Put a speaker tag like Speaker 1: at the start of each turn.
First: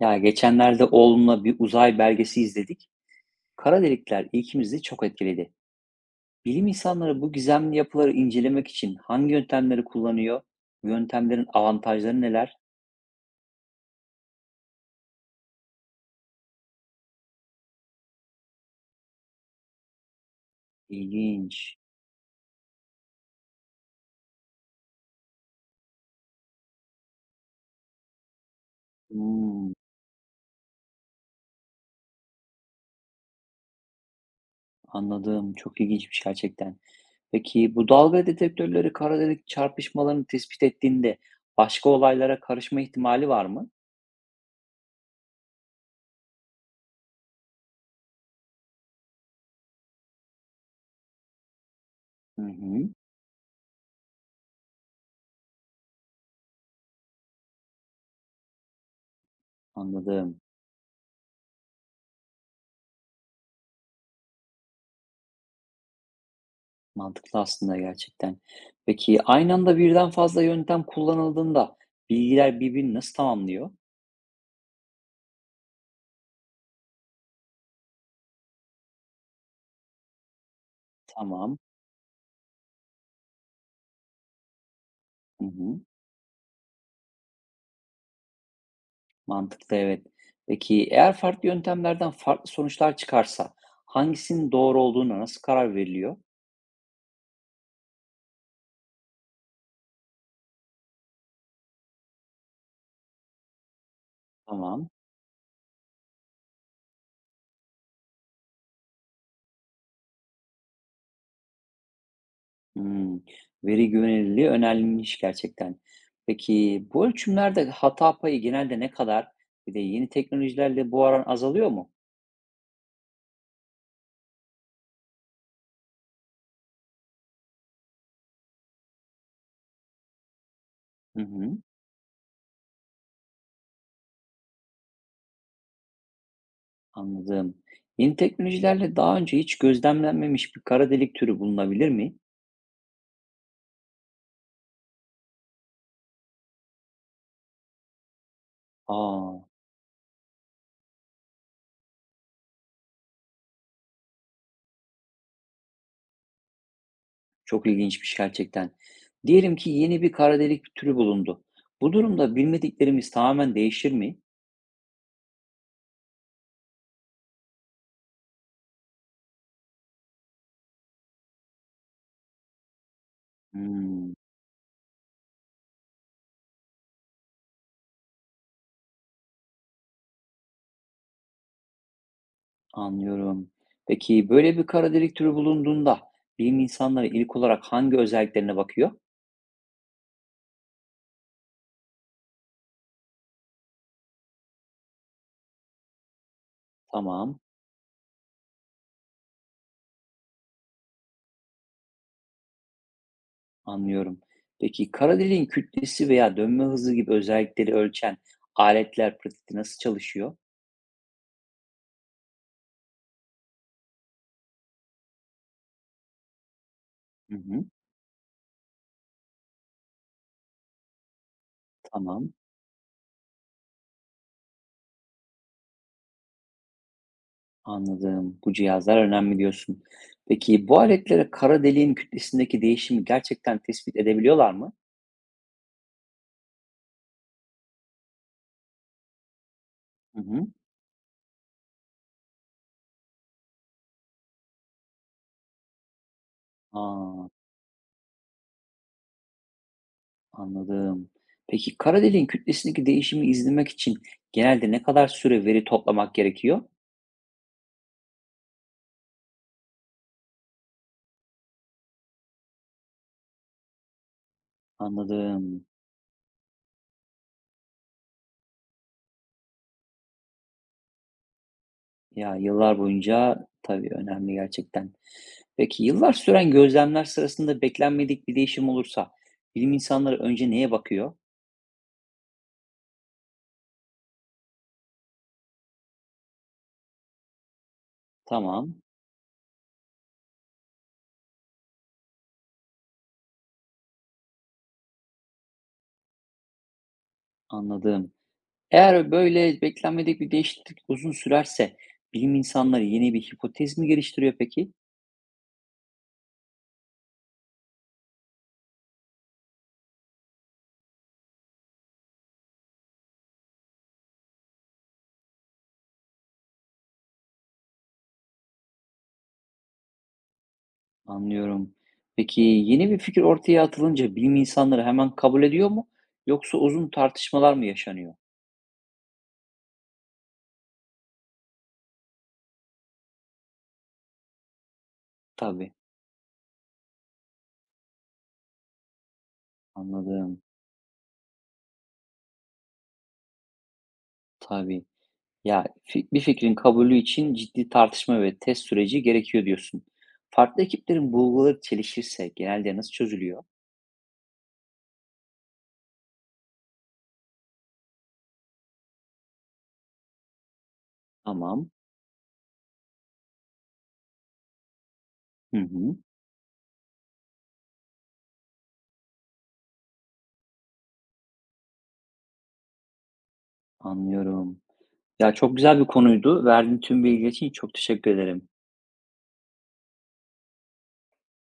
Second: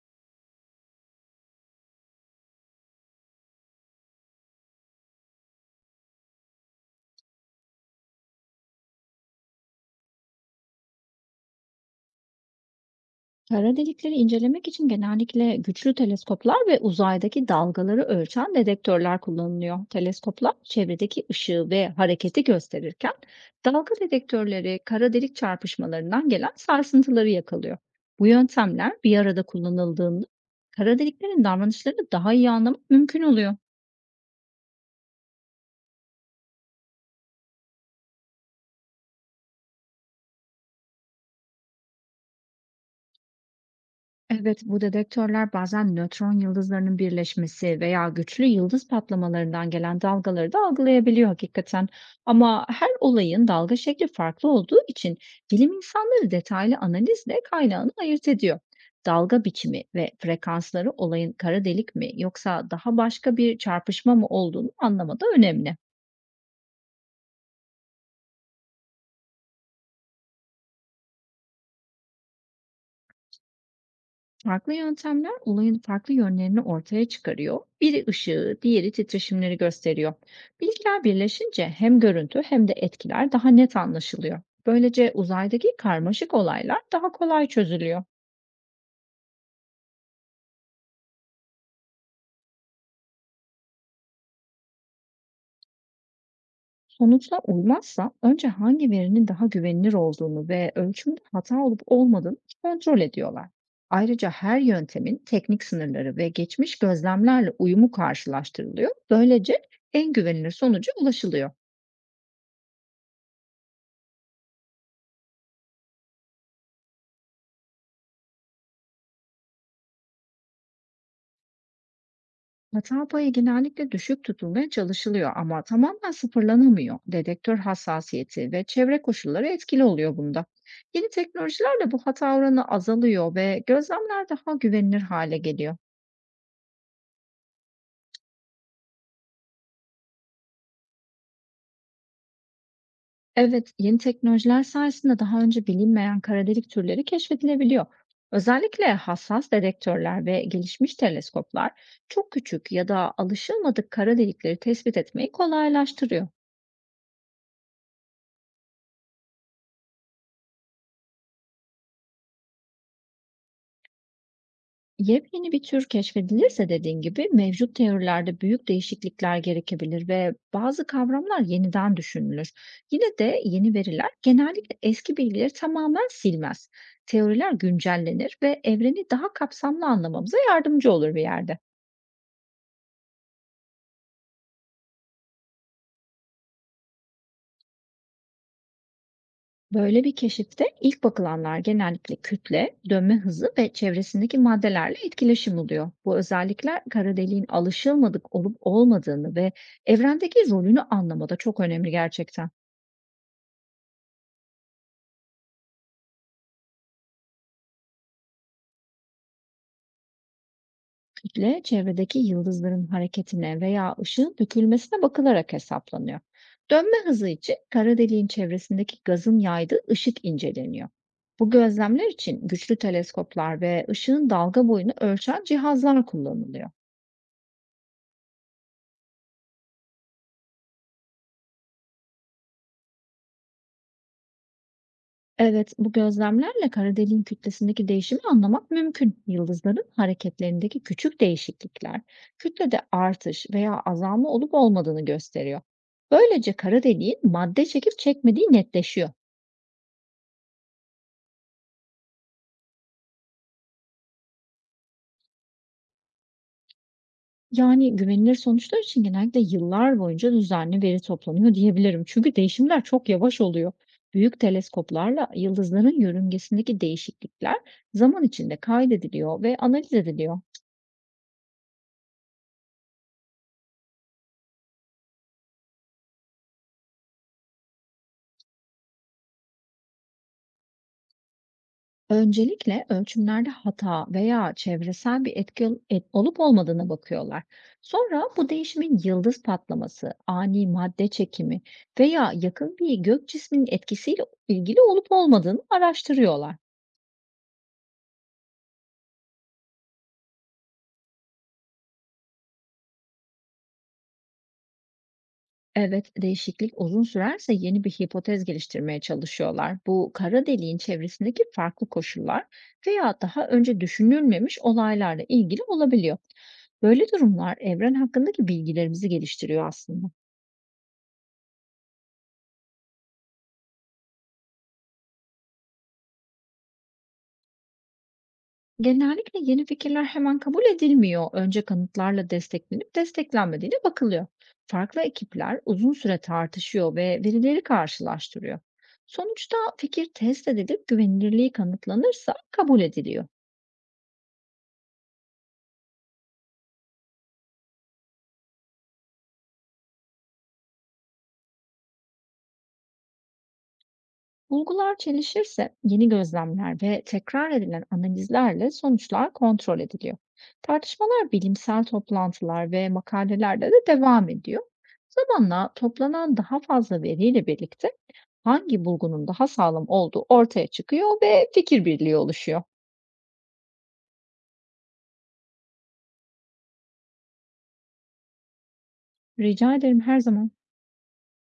Speaker 1: Ya geçenlerde oğlumla bir uzay belgesi izledik. Kara delikler ilkimizi çok etkiledi. Bilim insanları bu gizemli yapıları incelemek için hangi yöntemleri kullanıyor? Bu yöntemlerin avantajları neler?
Speaker 2: Kara delikleri incelemek için genellikle güçlü teleskoplar ve uzaydaki dalgaları ölçen dedektörler kullanılıyor. Teleskoplar çevredeki ışığı
Speaker 1: İlginç.
Speaker 2: ve hareketi gösterirken dalga dedektörleri kara delik çarpışmalarından gelen sarsıntıları yakalıyor. Bu yöntemler bir arada
Speaker 1: Hmm,
Speaker 2: kullanıldığında kara deliklerin davranışlarını daha iyi anlamak mümkün oluyor.
Speaker 1: anladım. Çok ilginçmiş gerçekten. Peki bu dalga detektörleri kara delik çarpışmalarını tespit ettiğinde başka olaylara karışma ihtimali var mı?
Speaker 2: Evet, bu dedektörler bazen nötron yıldızlarının birleşmesi veya güçlü yıldız patlamalarından gelen dalgaları da algılayabiliyor hakikaten.
Speaker 1: Hı
Speaker 2: Ama
Speaker 1: hı,
Speaker 2: her olayın dalga şekli farklı olduğu için bilim insanları detaylı analizle kaynağını ayırt ediyor. Dalga biçimi ve
Speaker 1: anladım.
Speaker 2: frekansları olayın kara delik mi yoksa daha başka bir çarpışma mı olduğunu anlamada önemli.
Speaker 1: Mantıklı aslında gerçekten. Peki aynı anda birden fazla yöntem kullanıldığında bilgiler birbirini nasıl tamamlıyor?
Speaker 2: Farklı yöntemler olayın farklı yönlerini ortaya çıkarıyor. Biri ışığı, diğeri titreşimleri gösteriyor. Bilgiler
Speaker 1: Tamam.
Speaker 2: birleşince hem görüntü hem de etkiler daha net anlaşılıyor. Böylece
Speaker 1: Hı
Speaker 2: uzaydaki
Speaker 1: hı.
Speaker 2: karmaşık olaylar daha kolay çözülüyor.
Speaker 1: Mantıklı evet. Peki eğer farklı yöntemlerden farklı sonuçlar çıkarsa hangisinin doğru olduğuna nasıl karar veriliyor?
Speaker 2: Sonuçla uymazsa önce hangi verinin daha güvenilir olduğunu ve ölçümde hata olup olmadığını kontrol ediyorlar. Ayrıca her
Speaker 1: Tamam.
Speaker 2: yöntemin teknik sınırları ve geçmiş gözlemlerle uyumu karşılaştırılıyor. Böylece en güvenilir sonuca ulaşılıyor.
Speaker 1: Hmm. Veri güvenilirliği önemliymiş gerçekten. Peki bu ölçümlerde hata payı genelde ne kadar? Bir de yeni teknolojilerle bu oran azalıyor mu?
Speaker 2: Hata payı genellikle düşük tutulmaya çalışılıyor ama tamamen sıfırlanamıyor. Dedektör hassasiyeti ve çevre koşulları etkili oluyor bunda. Yeni
Speaker 1: Hı hı.
Speaker 2: teknolojilerle bu hata oranı azalıyor ve gözlemler daha güvenilir hale geliyor.
Speaker 1: Anladım. Yeni teknolojilerle daha önce hiç gözlemlenmemiş bir kara delik türü bulunabilir mi?
Speaker 2: Evet, yeni teknolojiler sayesinde daha önce bilinmeyen kara delik türleri keşfedilebiliyor. Özellikle
Speaker 1: Aa,
Speaker 2: hassas dedektörler ve gelişmiş teleskoplar çok küçük ya da alışılmadık kara delikleri tespit etmeyi kolaylaştırıyor.
Speaker 1: çok ilginçmiş gerçekten. Diyelim ki yeni bir kara delik türü bulundu. Bu durumda bilmediklerimiz tamamen değişir mi?
Speaker 2: Yepyeni bir tür keşfedilirse dediğin gibi mevcut teorilerde büyük değişiklikler gerekebilir ve bazı kavramlar yeniden düşünülür. Yine de yeni veriler
Speaker 1: Hmm,
Speaker 2: genellikle eski bilgileri tamamen silmez. Teoriler güncellenir ve evreni daha kapsamlı anlamamıza yardımcı olur bir yerde.
Speaker 1: anlıyorum. Peki böyle bir kara delik türü bulunduğunda bilim insanları ilk olarak hangi özelliklerine bakıyor?
Speaker 2: Böyle bir keşifte ilk bakılanlar genellikle kütle, dönme hızı ve çevresindeki maddelerle etkileşim oluyor. Bu özellikler kara
Speaker 1: Tamam,
Speaker 2: deliğin alışılmadık olup olmadığını ve evrendeki rolünü anlamada çok önemli gerçekten.
Speaker 1: anlıyorum. Peki kara deliğin kütlesi veya dönme hızı gibi özellikleri ölçen aletler pratikte nasıl çalışıyor?
Speaker 2: Kütle çevredeki yıldızların hareketine veya ışığın dökülmesine bakılarak hesaplanıyor. Dönme hızı
Speaker 1: Hı
Speaker 2: için
Speaker 1: hı,
Speaker 2: kara deliğin çevresindeki gazın yaydığı ışık inceleniyor. Bu gözlemler
Speaker 1: tamam.
Speaker 2: için güçlü teleskoplar ve ışığın dalga boyunu ölçen cihazlar kullanılıyor.
Speaker 1: Anladım. Bu cihazlar önemli diyorsun. Peki bu aletlere kara deliğin kütlesindeki değişimi gerçekten tespit edebiliyorlar mı?
Speaker 2: Evet, bu gözlemlerle kara deliğin kütlesindeki değişimi anlamak mümkün. Yıldızların
Speaker 1: Hı hı.
Speaker 2: hareketlerindeki küçük değişiklikler, kütlede artış veya azalma olup olmadığını gösteriyor. Böylece kara deliğin
Speaker 1: Aa,
Speaker 2: madde çekip çekmediği netleşiyor.
Speaker 1: anladım. Peki kara deliğin kütlesindeki değişimi izlemek için genelde ne kadar süre veri toplamak gerekiyor?
Speaker 2: Yani, güvenilir sonuçlar için genellikle yıllar boyunca düzenli veri toplanıyor diyebilirim. Çünkü değişimler çok yavaş oluyor. Büyük teleskoplarla
Speaker 1: Anladım.
Speaker 2: yıldızların yörüngesindeki değişiklikler zaman içinde kaydediliyor ve analiz ediliyor.
Speaker 1: Ya yıllar boyunca tabii önemli gerçekten. Peki yıllar süren gözlemler sırasında beklenmedik bir değişim olursa bilim insanları önce neye bakıyor?
Speaker 2: Öncelikle ölçümlerde hata veya çevresel bir etki olup olmadığına bakıyorlar. Sonra bu
Speaker 1: Tamam,
Speaker 2: değişimin yıldız patlaması, ani madde çekimi veya yakın bir gök cisminin etkisiyle ilgili olup olmadığını araştırıyorlar.
Speaker 1: anladım. Eğer böyle beklenmedik bir değişiklik uzun sürerse bilim insanları yeni bir hipotez mi geliştiriyor peki?
Speaker 2: Evet, değişiklik uzun sürerse yeni bir hipotez geliştirmeye çalışıyorlar. Bu kara deliğin çevresindeki farklı koşullar veya daha önce düşünülmemiş olaylarla ilgili olabiliyor. Böyle durumlar evren hakkındaki bilgilerimizi geliştiriyor aslında.
Speaker 1: Anlıyorum. Peki yeni bir fikir ortaya atılınca bilim insanları hemen kabul ediyor mu? Yoksa uzun tartışmalar mı yaşanıyor?
Speaker 2: Genellikle yeni fikirler hemen kabul edilmiyor. Önce kanıtlarla desteklenip desteklenmediğine bakılıyor. Farklı ekipler
Speaker 1: Tabii,
Speaker 2: uzun süre tartışıyor ve verileri karşılaştırıyor. Sonuçta fikir
Speaker 1: anladım.
Speaker 2: test edilip güvenilirliği kanıtlanırsa kabul ediliyor.
Speaker 1: Tabii. Ya bir fikrin kabulü için ciddi tartışma ve test süreci gerekiyor diyorsun. Farklı ekiplerin bulguları çelişirse genelde nasıl çözülüyor?
Speaker 2: Bulgular çelişirse yeni gözlemler ve tekrar edilen analizlerle sonuçlar kontrol ediliyor. Tartışmalar
Speaker 1: Tamam.
Speaker 2: bilimsel toplantılar ve makalelerde de devam ediyor.
Speaker 1: Hı
Speaker 2: Zamanla
Speaker 1: hı,
Speaker 2: toplanan daha fazla veriyle birlikte hangi bulgunun daha sağlam olduğu ortaya çıkıyor ve fikir birliği oluşuyor.
Speaker 1: anlıyorum. Ya, çok güzel bir konuydu. Verdiğin tüm bilgi için çok teşekkür ederim.
Speaker 2: Rica ederim her zaman.